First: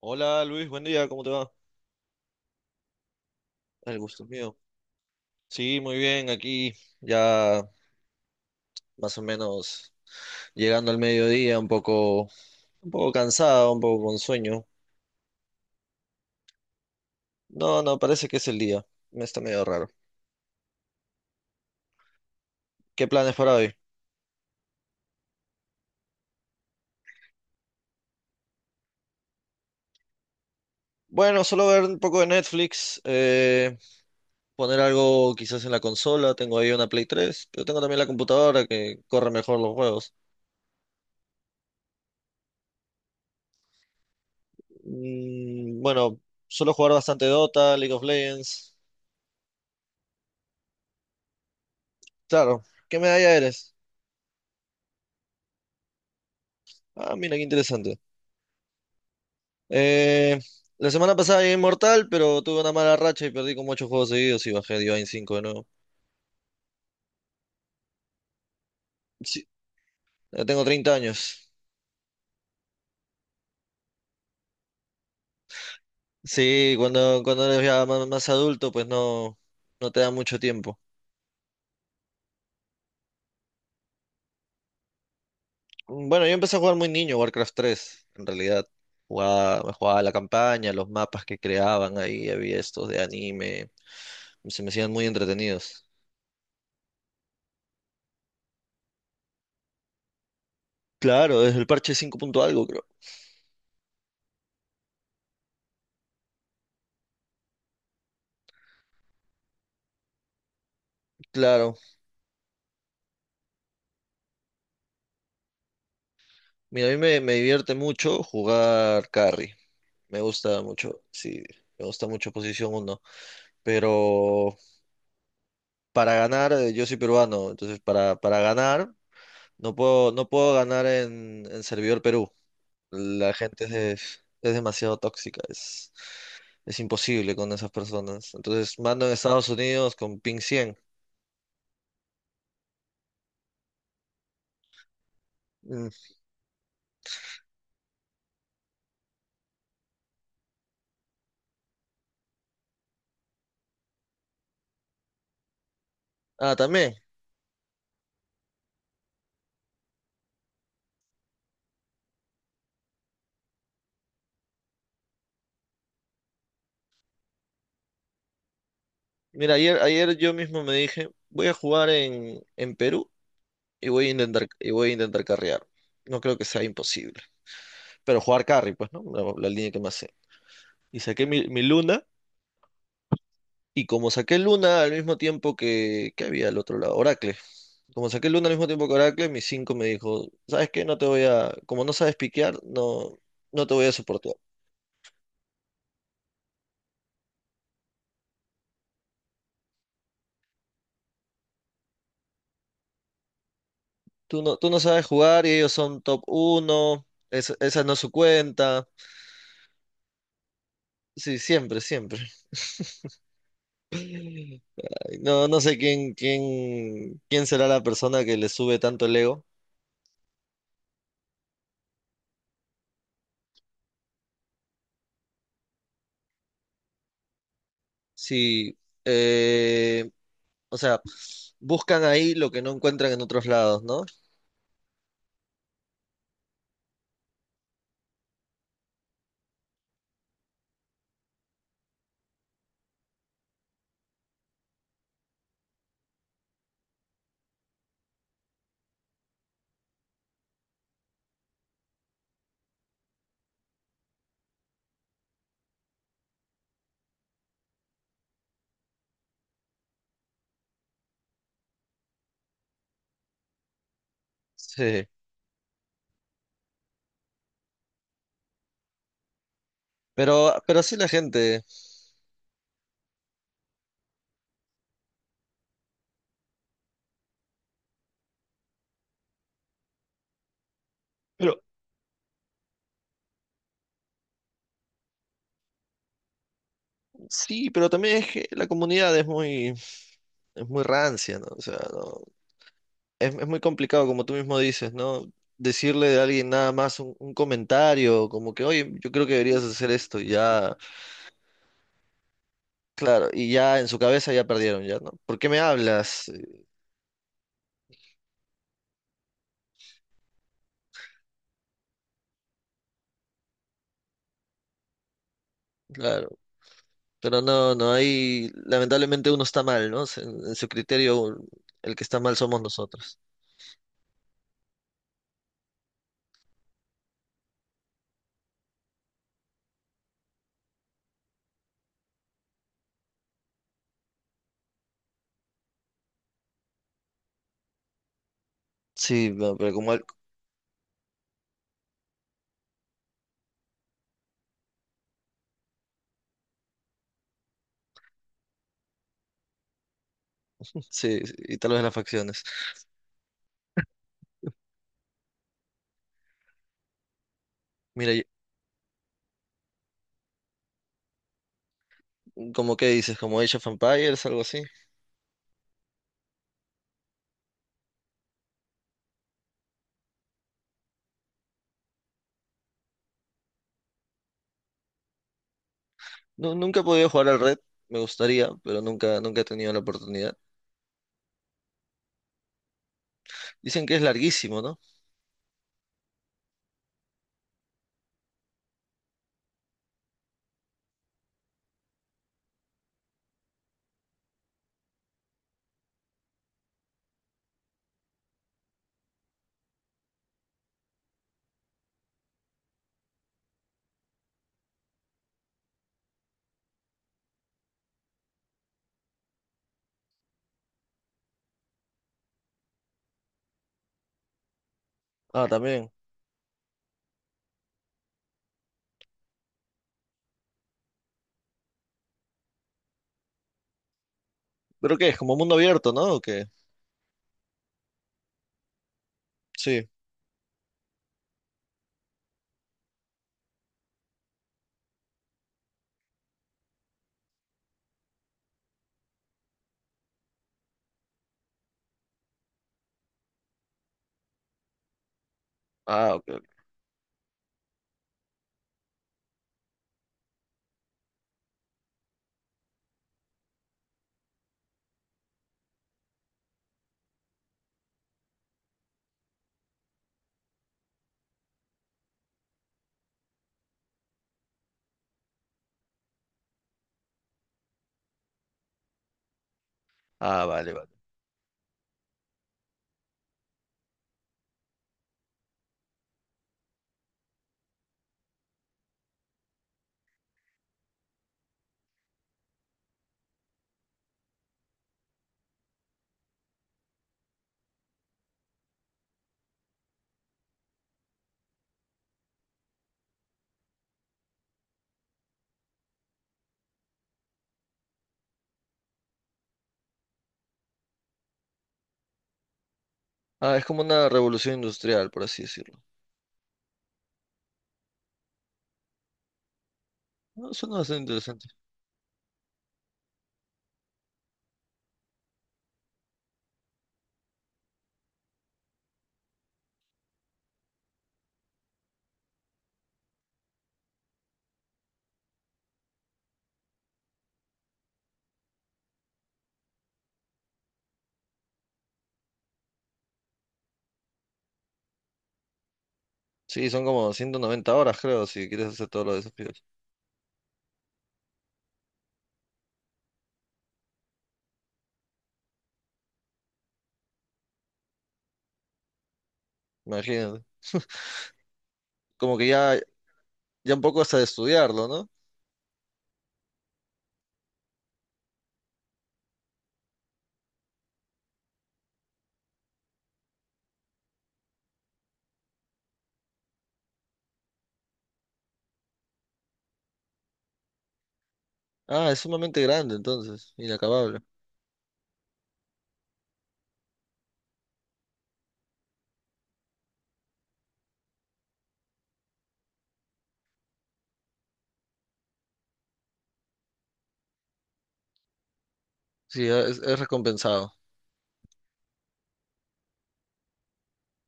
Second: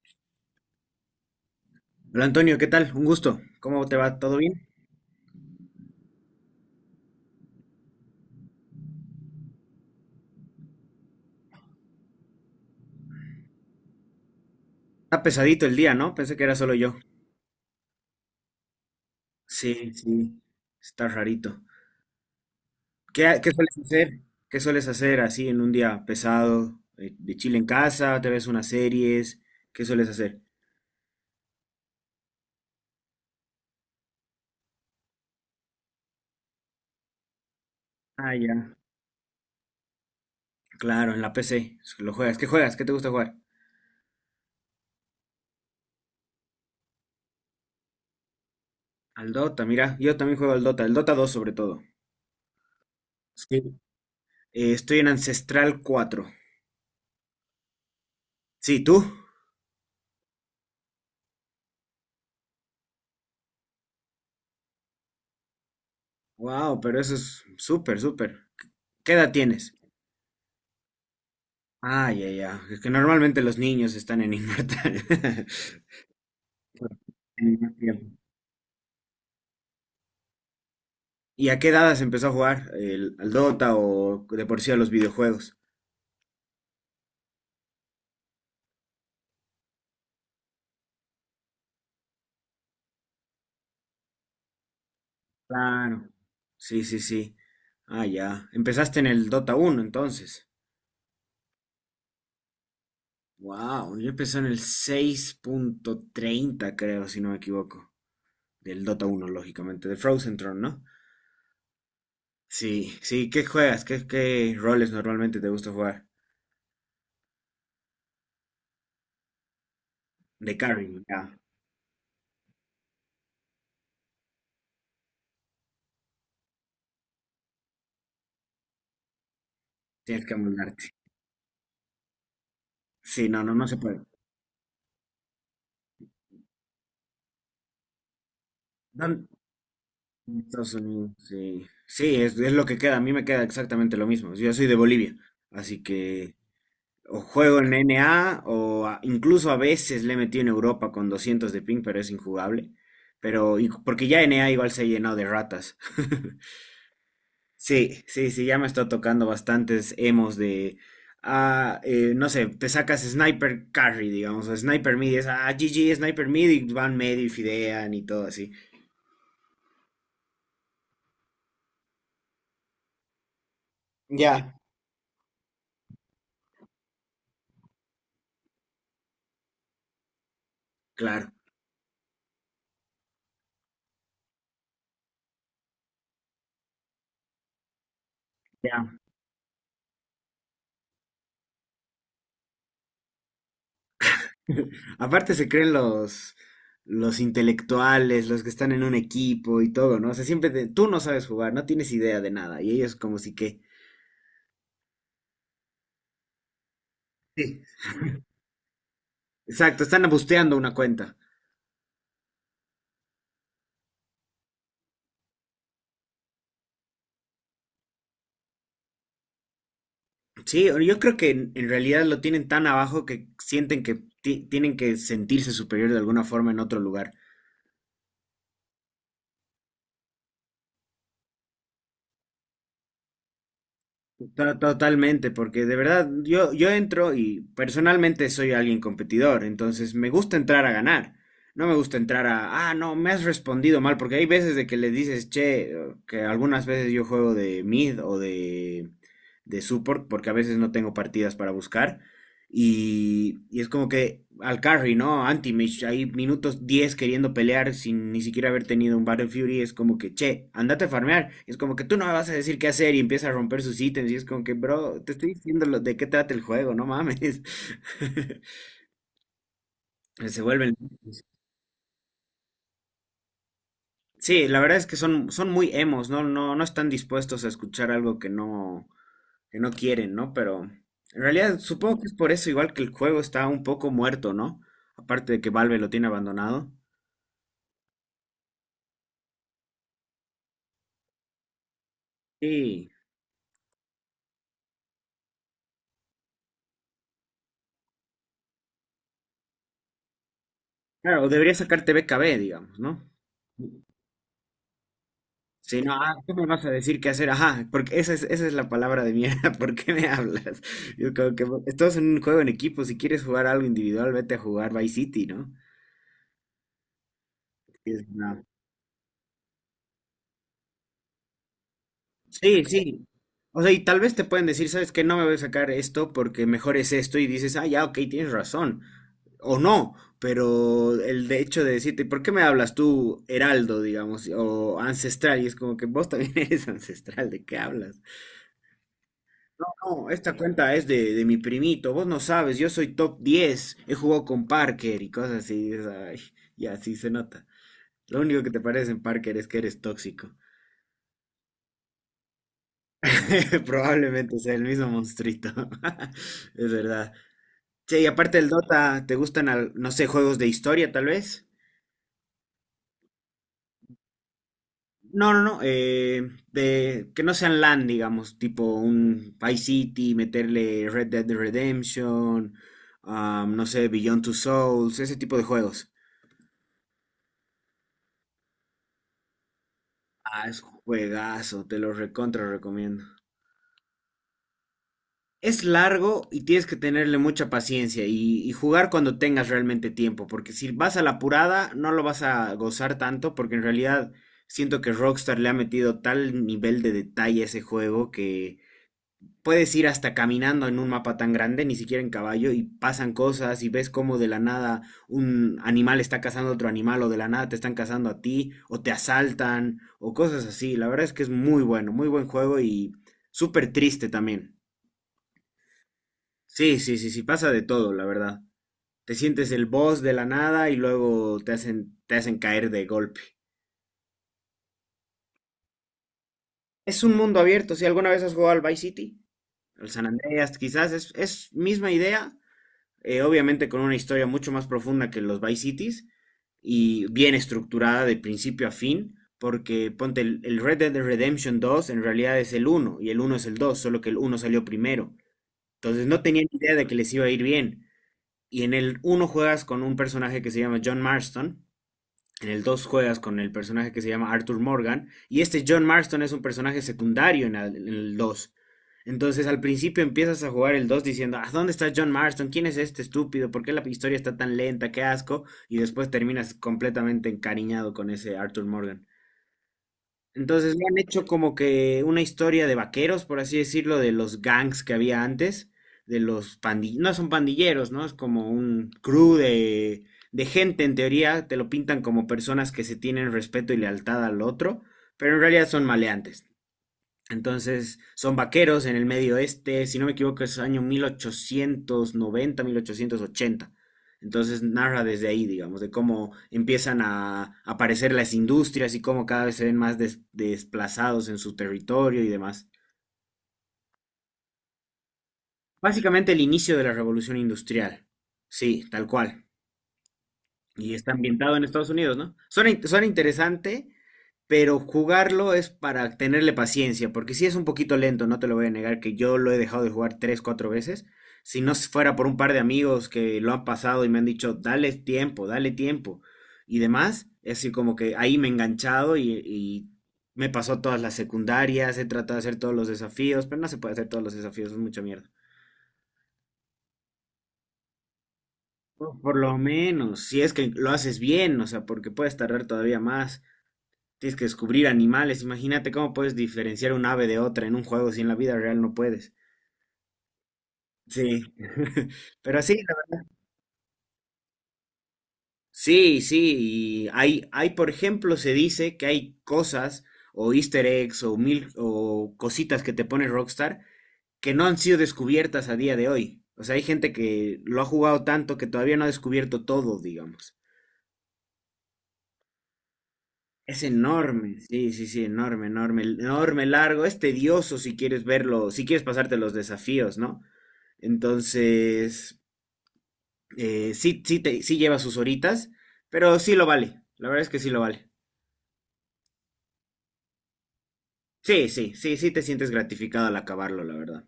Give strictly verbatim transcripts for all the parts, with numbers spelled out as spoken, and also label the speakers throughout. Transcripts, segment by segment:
Speaker 1: Hola Luis, buen día, ¿cómo te va?
Speaker 2: Hola Antonio, ¿qué tal? Un gusto. ¿Cómo te
Speaker 1: El
Speaker 2: va?
Speaker 1: gusto es
Speaker 2: ¿Todo
Speaker 1: mío.
Speaker 2: bien?
Speaker 1: Sí, muy bien, aquí ya más o menos llegando al mediodía, un poco, un poco cansado, un poco con sueño.
Speaker 2: Está pesadito el día, ¿no? Pensé que era solo yo.
Speaker 1: No, no, parece que es el día. Me está medio raro.
Speaker 2: Sí, sí, está rarito.
Speaker 1: ¿Qué
Speaker 2: ¿Qué,
Speaker 1: planes
Speaker 2: ha- qué
Speaker 1: para hoy?
Speaker 2: sueles hacer? ¿Qué sueles hacer así en un día pesado? Eh, ¿De chile en casa? ¿Te ves unas series? ¿Qué sueles hacer?
Speaker 1: Bueno, solo ver un poco de Netflix, eh, poner algo quizás en la consola. Tengo ahí una Play tres, pero tengo también la
Speaker 2: Ah,
Speaker 1: computadora
Speaker 2: ya.
Speaker 1: que corre mejor los juegos.
Speaker 2: Claro, en la P C. Lo juegas. ¿Qué juegas? ¿Qué te gusta jugar?
Speaker 1: Mm, bueno, suelo jugar bastante Dota, League of Legends.
Speaker 2: Al Dota, mira. Yo también juego al Dota. El Dota dos sobre todo.
Speaker 1: Claro, ¿qué medalla
Speaker 2: Sí.
Speaker 1: eres?
Speaker 2: Eh, estoy en Ancestral cuatro.
Speaker 1: Ah, mira, qué interesante.
Speaker 2: Sí, ¿tú?
Speaker 1: Eh, la semana pasada llegué inmortal, pero tuve una mala racha y perdí como ocho juegos seguidos y bajé Divine cinco de nuevo.
Speaker 2: Wow, pero eso es súper, súper. ¿Qué edad
Speaker 1: Sí,
Speaker 2: tienes?
Speaker 1: ya tengo treinta años.
Speaker 2: Ah, ya, ya. Es que normalmente los niños están en Inmortal.
Speaker 1: Sí, cuando, cuando
Speaker 2: En
Speaker 1: eres
Speaker 2: más
Speaker 1: ya más,
Speaker 2: tiempo.
Speaker 1: más adulto, pues no, no te da mucho tiempo.
Speaker 2: ¿Y a qué edad se empezó a jugar? ¿El, al Dota o de por sí a los videojuegos?
Speaker 1: Bueno, yo empecé a jugar muy niño Warcraft tres, en realidad. Jugaba, me jugaba la campaña, los mapas que creaban ahí, había estos de anime, se me hacían muy entretenidos.
Speaker 2: Claro. Sí, sí, sí. Ah, ya. Empezaste en el Dota uno, entonces.
Speaker 1: Claro, desde el parche cinco punto algo, creo.
Speaker 2: Wow, yo empecé en el seis punto treinta, creo, si no me equivoco. Del Dota uno, lógicamente. De Frozen Throne, ¿no?
Speaker 1: Claro.
Speaker 2: Sí, sí. ¿Qué juegas? ¿Qué, qué roles normalmente te gusta jugar?
Speaker 1: Mira, a mí me, me divierte mucho jugar carry. Me
Speaker 2: De
Speaker 1: gusta
Speaker 2: carry,
Speaker 1: mucho,
Speaker 2: ya.
Speaker 1: sí, me gusta mucho posición uno pero para ganar, eh, yo soy peruano, entonces para, para ganar, no puedo,
Speaker 2: Tienes
Speaker 1: no
Speaker 2: que
Speaker 1: puedo ganar
Speaker 2: amoldarte.
Speaker 1: en, en servidor Perú.
Speaker 2: Sí,
Speaker 1: La
Speaker 2: no, no,
Speaker 1: gente
Speaker 2: no
Speaker 1: es,
Speaker 2: se
Speaker 1: de-
Speaker 2: puede.
Speaker 1: es demasiado tóxica, es, es imposible con esas personas. Entonces mando en
Speaker 2: Dan-
Speaker 1: Estados Unidos con ping
Speaker 2: Estados
Speaker 1: cien.
Speaker 2: Unidos, sí. Sí, es, es lo que queda. A mí me queda exactamente lo mismo. Yo soy de Bolivia, así
Speaker 1: Mm.
Speaker 2: que o juego en N A o a- incluso a veces le he metido en Europa con doscientos de ping, pero es injugable. Pero y- porque ya N A igual se ha llenado de ratas.
Speaker 1: Ah, también.
Speaker 2: Sí, sí, sí, ya me está tocando bastantes emos de, ah, eh, no sé, te sacas Sniper Carry, digamos, o Sniper Mid, y es, ah, G G, Sniper Mid, y van medio y fidean y todo así.
Speaker 1: Mira, ayer, ayer yo mismo me dije, voy a jugar en, en Perú y voy a intentar,
Speaker 2: Ya.
Speaker 1: y voy a intentar carrear. No creo que sea imposible. Pero jugar carry, pues, ¿no? La, la línea que más sé. Y saqué
Speaker 2: Claro.
Speaker 1: mi, mi Luna. Y como saqué Luna al mismo tiempo que, que había al otro lado, Oracle. Como saqué Luna al mismo tiempo que Oracle, mi cinco me dijo, ¿sabes qué? No te voy a, como no sabes piquear, no, no te voy a soportar.
Speaker 2: Aparte se creen los, los, intelectuales, los que están en un equipo y todo, ¿no? O sea, siempre te- tú no sabes jugar, no tienes idea de nada. Y ellos como si que...
Speaker 1: Tú no, tú no sabes jugar y ellos son top uno, es-
Speaker 2: Sí.
Speaker 1: esa no es su cuenta.
Speaker 2: Exacto, están busteando una cuenta.
Speaker 1: Sí, siempre, siempre. Ay, no, no sé quién, quién, quién será la persona que le sube tanto el ego.
Speaker 2: Sí, o- yo creo que en, en realidad lo tienen tan abajo que sienten que ti- tienen que sentirse superior de alguna forma en otro lugar.
Speaker 1: Sí, eh, o sea, buscan ahí lo que no encuentran en otros lados, ¿no?
Speaker 2: To- Totalmente, porque de verdad yo, yo entro y personalmente soy alguien competidor, entonces me gusta entrar a ganar, no me gusta entrar a, ah, no, me has respondido mal, porque hay veces de que le dices, che, que algunas veces yo juego de mid o de, de, support, porque a veces no tengo partidas para buscar, y, y es como que al carry, ¿no? Anti-Mage, ahí minutos diez queriendo pelear sin ni siquiera haber tenido un Battle Fury, es como que, che, andate a farmear. Es como que tú no me vas a decir qué hacer y empieza a romper sus ítems. Y es como que, bro,
Speaker 1: Sí,
Speaker 2: te estoy diciendo lo- de qué trata el juego, no mames. Se
Speaker 1: pero,
Speaker 2: vuelven.
Speaker 1: pero sí la gente,
Speaker 2: Sí, la verdad es que son, son muy emos, ¿no? No, no están dispuestos a escuchar algo que no, que no quieren, ¿no? Pero en realidad
Speaker 1: pero
Speaker 2: supongo que es por eso, igual que el juego está un poco muerto, ¿no? Aparte de que Valve lo tiene abandonado.
Speaker 1: sí, pero también es que la comunidad es muy, es muy rancia, ¿no? O sea, no-
Speaker 2: Sí,
Speaker 1: es, es muy complicado, como tú mismo dices, ¿no? Decirle a alguien nada más un, un comentario, como que, oye, yo creo que deberías hacer esto, y ya,
Speaker 2: claro, o debería sacarte B K B, digamos, ¿no?
Speaker 1: claro, y ya en su cabeza ya perdieron, ya, ¿no? ¿Por qué me
Speaker 2: Si no, ah,
Speaker 1: hablas?
Speaker 2: ¿qué me
Speaker 1: Eh,
Speaker 2: vas a decir qué hacer? Ajá, porque esa es, esa es la palabra de mierda, ¿por qué me hablas? Yo creo que estás en un juego en equipo, si quieres jugar algo individual, vete a jugar Vice City, ¿no?
Speaker 1: Claro, pero no,
Speaker 2: Y
Speaker 1: no,
Speaker 2: es una-
Speaker 1: ahí lamentablemente uno está mal, ¿no? Se- En, su criterio, el que está mal somos
Speaker 2: Sí, sí.
Speaker 1: nosotros.
Speaker 2: O sea, y tal vez te pueden decir, ¿sabes qué? No me voy a sacar esto porque mejor es esto y dices, ah, ya, ok, tienes razón. O no, pero el de hecho de decirte, ¿por qué me hablas tú heraldo, digamos, o ancestral? Y es como que vos también eres ancestral, ¿de qué hablas?
Speaker 1: Sí, no, pero como, al-
Speaker 2: No, esta cuenta es de, de mi primito. Vos no sabes, yo soy top diez. He jugado con Parker y cosas así. es, ay, y así se nota. Lo único que te parece en Parker es que eres tóxico.
Speaker 1: sí, sí, y tal vez las facciones.
Speaker 2: Probablemente sea el mismo monstruito. Es verdad. Che, y
Speaker 1: Mira,
Speaker 2: aparte del Dota, ¿te gustan, al- no sé, juegos de historia tal vez?
Speaker 1: ¿como qué dices, como Age of Empires, algo así?
Speaker 2: No, no, no. eh, de, que no sean LAN, digamos, tipo un Vice City, meterle Red Dead Redemption, ah, no sé, Beyond Two Souls, ese tipo de juegos.
Speaker 1: Nu- nunca he podido jugar al Red, me gustaría, pero nunca, nunca he tenido la oportunidad.
Speaker 2: Ah, es juegazo, te lo recontra recomiendo.
Speaker 1: Dicen que es larguísimo, ¿no?
Speaker 2: Es largo y tienes que tenerle mucha paciencia y, y jugar cuando tengas realmente tiempo, porque si vas a la apurada no lo vas a gozar tanto, porque en realidad siento que Rockstar le ha metido tal nivel de detalle a ese juego que puedes ir hasta caminando en un mapa tan grande, ni siquiera en caballo, y pasan cosas y ves cómo de la nada un animal está cazando a otro animal o de la nada te están cazando a ti o te asaltan o cosas así. La verdad es que es muy bueno, muy buen juego y súper triste también.
Speaker 1: Ah, también.
Speaker 2: Sí, sí, sí, sí, pasa de todo, la verdad. Te sientes el boss de la nada y luego te hacen, te hacen caer de golpe.
Speaker 1: ¿Pero qué? ¿Es como mundo abierto, ¿no? ¿O qué?
Speaker 2: Es un mundo abierto, si alguna vez has jugado al Vice City,
Speaker 1: Sí.
Speaker 2: al San Andreas, quizás es, es misma idea, eh, obviamente con una historia mucho más profunda que los Vice Cities y bien estructurada de principio a fin, porque ponte el, el Red Dead Redemption dos en realidad es el uno y el uno es el dos solo que el uno salió primero. Entonces
Speaker 1: Ah,
Speaker 2: no
Speaker 1: ok.
Speaker 2: tenían
Speaker 1: Ok.
Speaker 2: idea de que les iba a ir bien. Y en el uno juegas con un personaje que se llama John Marston, en el dos juegas con el personaje que se llama Arthur Morgan. Y este John Marston es un personaje secundario en el- dos. Entonces al principio empiezas a jugar el dos diciendo, ¿a dónde está John Marston? ¿Quién es este estúpido? ¿Por qué la historia está tan lenta? ¡Qué asco! Y después terminas completamente encariñado con ese Arthur Morgan.
Speaker 1: Ah, vale,
Speaker 2: Entonces le
Speaker 1: vale.
Speaker 2: han hecho como que una historia de vaqueros, por así decirlo, de los gangs que había antes, de los pandilleros, no son pandilleros, ¿no? Es como un crew de, de gente, en teoría, te lo pintan como personas que se tienen respeto y lealtad al otro, pero en realidad son maleantes. Entonces, son vaqueros en el medio oeste, si no me equivoco, es año mil mil ochocientos noventa, mil ochocientos ochenta. Entonces narra desde ahí, digamos, de cómo empiezan a aparecer las industrias y cómo cada vez se ven más des- desplazados en su territorio y demás.
Speaker 1: Ah, es como una revolución industrial, por así decirlo.
Speaker 2: Básicamente el inicio de la revolución industrial. Sí, tal cual.
Speaker 1: No, suena
Speaker 2: Y
Speaker 1: bastante
Speaker 2: está
Speaker 1: interesante.
Speaker 2: ambientado en Estados Unidos, ¿no? Suena, in- suena interesante, pero jugarlo es para tenerle paciencia, porque sí es un poquito lento, no te lo voy a negar, que yo lo he dejado de jugar tres, cuatro veces. Si no fuera por un par de amigos que lo han pasado y me han dicho, dale tiempo, dale tiempo y demás, es decir, como que ahí me he enganchado y, y me pasó todas las secundarias, he tratado de hacer todos los desafíos, pero no se puede hacer todos los desafíos, es mucha mierda.
Speaker 1: Sí, son como ciento noventa horas, creo, si quieres hacer todos los
Speaker 2: Por por lo
Speaker 1: desafíos.
Speaker 2: menos, si es que lo haces bien, o sea, porque puedes tardar todavía más. Tienes que descubrir animales. Imagínate cómo puedes diferenciar un ave de otra en un juego si en la vida real no puedes.
Speaker 1: Imagínate.
Speaker 2: Sí.
Speaker 1: Como que
Speaker 2: Pero sí,
Speaker 1: ya,
Speaker 2: la-
Speaker 1: ya un poco hasta de estudiarlo, ¿no?
Speaker 2: sí, sí. Y hay, hay, por ejemplo, se dice que hay cosas o Easter eggs o mil o cositas que te pone Rockstar que no han sido descubiertas a día de hoy. O sea, hay gente que lo ha jugado tanto que todavía no ha descubierto todo, digamos.
Speaker 1: Ah, es sumamente grande, entonces.
Speaker 2: Es
Speaker 1: Inacabable.
Speaker 2: enorme, sí, sí, sí, enorme, enorme, enorme, largo. Es tedioso si quieres verlo, si quieres pasarte los desafíos, ¿no? Entonces, eh, sí, sí, te, sí lleva sus horitas, pero sí lo vale. La verdad es que sí lo vale.
Speaker 1: Sí, es es recompensado.
Speaker 2: Sí, sí, sí, sí te sientes gratificado al acabarlo, la verdad.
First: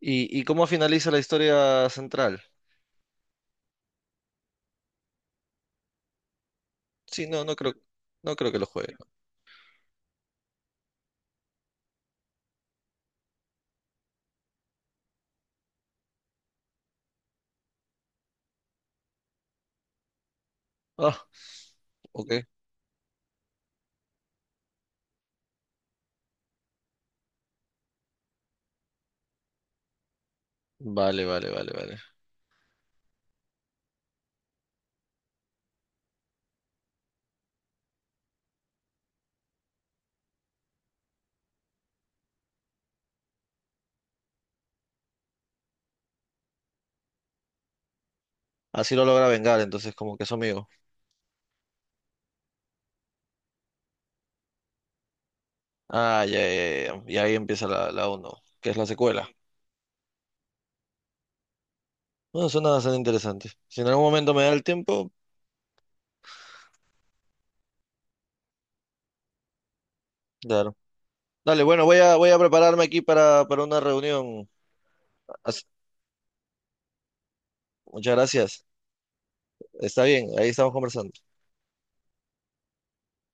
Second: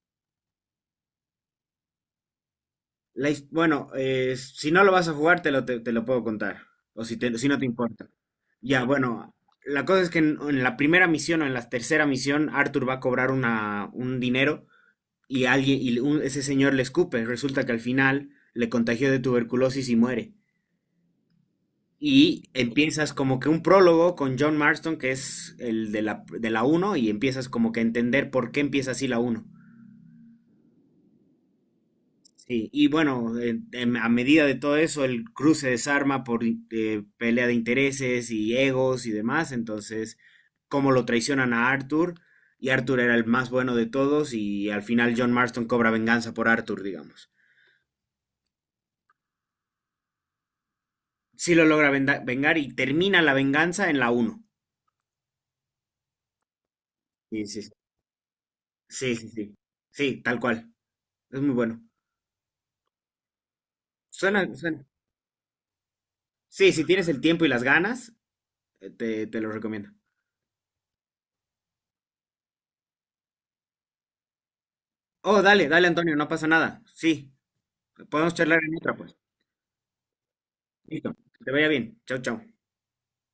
Speaker 1: ¿Y, y cómo finaliza la historia central?
Speaker 2: La his- bueno, eh, si no lo vas a jugar, te lo, te, te lo puedo contar. O si,
Speaker 1: Sí,
Speaker 2: te-
Speaker 1: no,
Speaker 2: si
Speaker 1: no
Speaker 2: no te
Speaker 1: creo,
Speaker 2: importa.
Speaker 1: no creo que lo
Speaker 2: Ya,
Speaker 1: juegue.
Speaker 2: bueno, la cosa es que en, en la primera misión o en la tercera misión, Arthur va a cobrar una, un dinero y alguien y un- ese señor le escupe. Resulta que al final le contagió de tuberculosis y muere.
Speaker 1: Ah, ok.
Speaker 2: Y empiezas como que un prólogo con John Marston, que es el de la, de la, uno y empiezas como que a entender por qué empieza así la uno.
Speaker 1: Vale, vale, vale, vale.
Speaker 2: Sí, y bueno, en- en- a medida de todo eso, el cruce se desarma por in- eh, pelea de intereses y egos y demás. Entonces, cómo lo traicionan a Arthur, y Arthur era el más bueno de todos, y al final John Marston cobra venganza por Arthur, digamos.
Speaker 1: Así lo logra vengar, entonces como que es su amigo.
Speaker 2: Sí lo logra venda- vengar y termina la venganza en la uno.
Speaker 1: Ah, ya, ya, ya. Y ahí
Speaker 2: Sí, sí,
Speaker 1: empieza
Speaker 2: sí,
Speaker 1: la, la uno, que es la
Speaker 2: sí,
Speaker 1: secuela.
Speaker 2: sí, sí, sí, tal cual. Es muy bueno.
Speaker 1: Bueno, suena bastante interesante. Si en algún momento me
Speaker 2: Suena,
Speaker 1: da el
Speaker 2: suena.
Speaker 1: tiempo,
Speaker 2: Sí, si tienes el tiempo y las ganas, eh, te, te lo recomiendo.
Speaker 1: claro. Dale, bueno, voy a, voy a prepararme aquí para, para una reunión.
Speaker 2: Oh,
Speaker 1: As-
Speaker 2: dale, dale, Antonio, no pasa nada. Sí,
Speaker 1: muchas
Speaker 2: podemos charlar
Speaker 1: gracias.
Speaker 2: en otra, pues.
Speaker 1: Está bien, ahí estamos conversando.
Speaker 2: Listo, que te vaya bien. Chao, chao.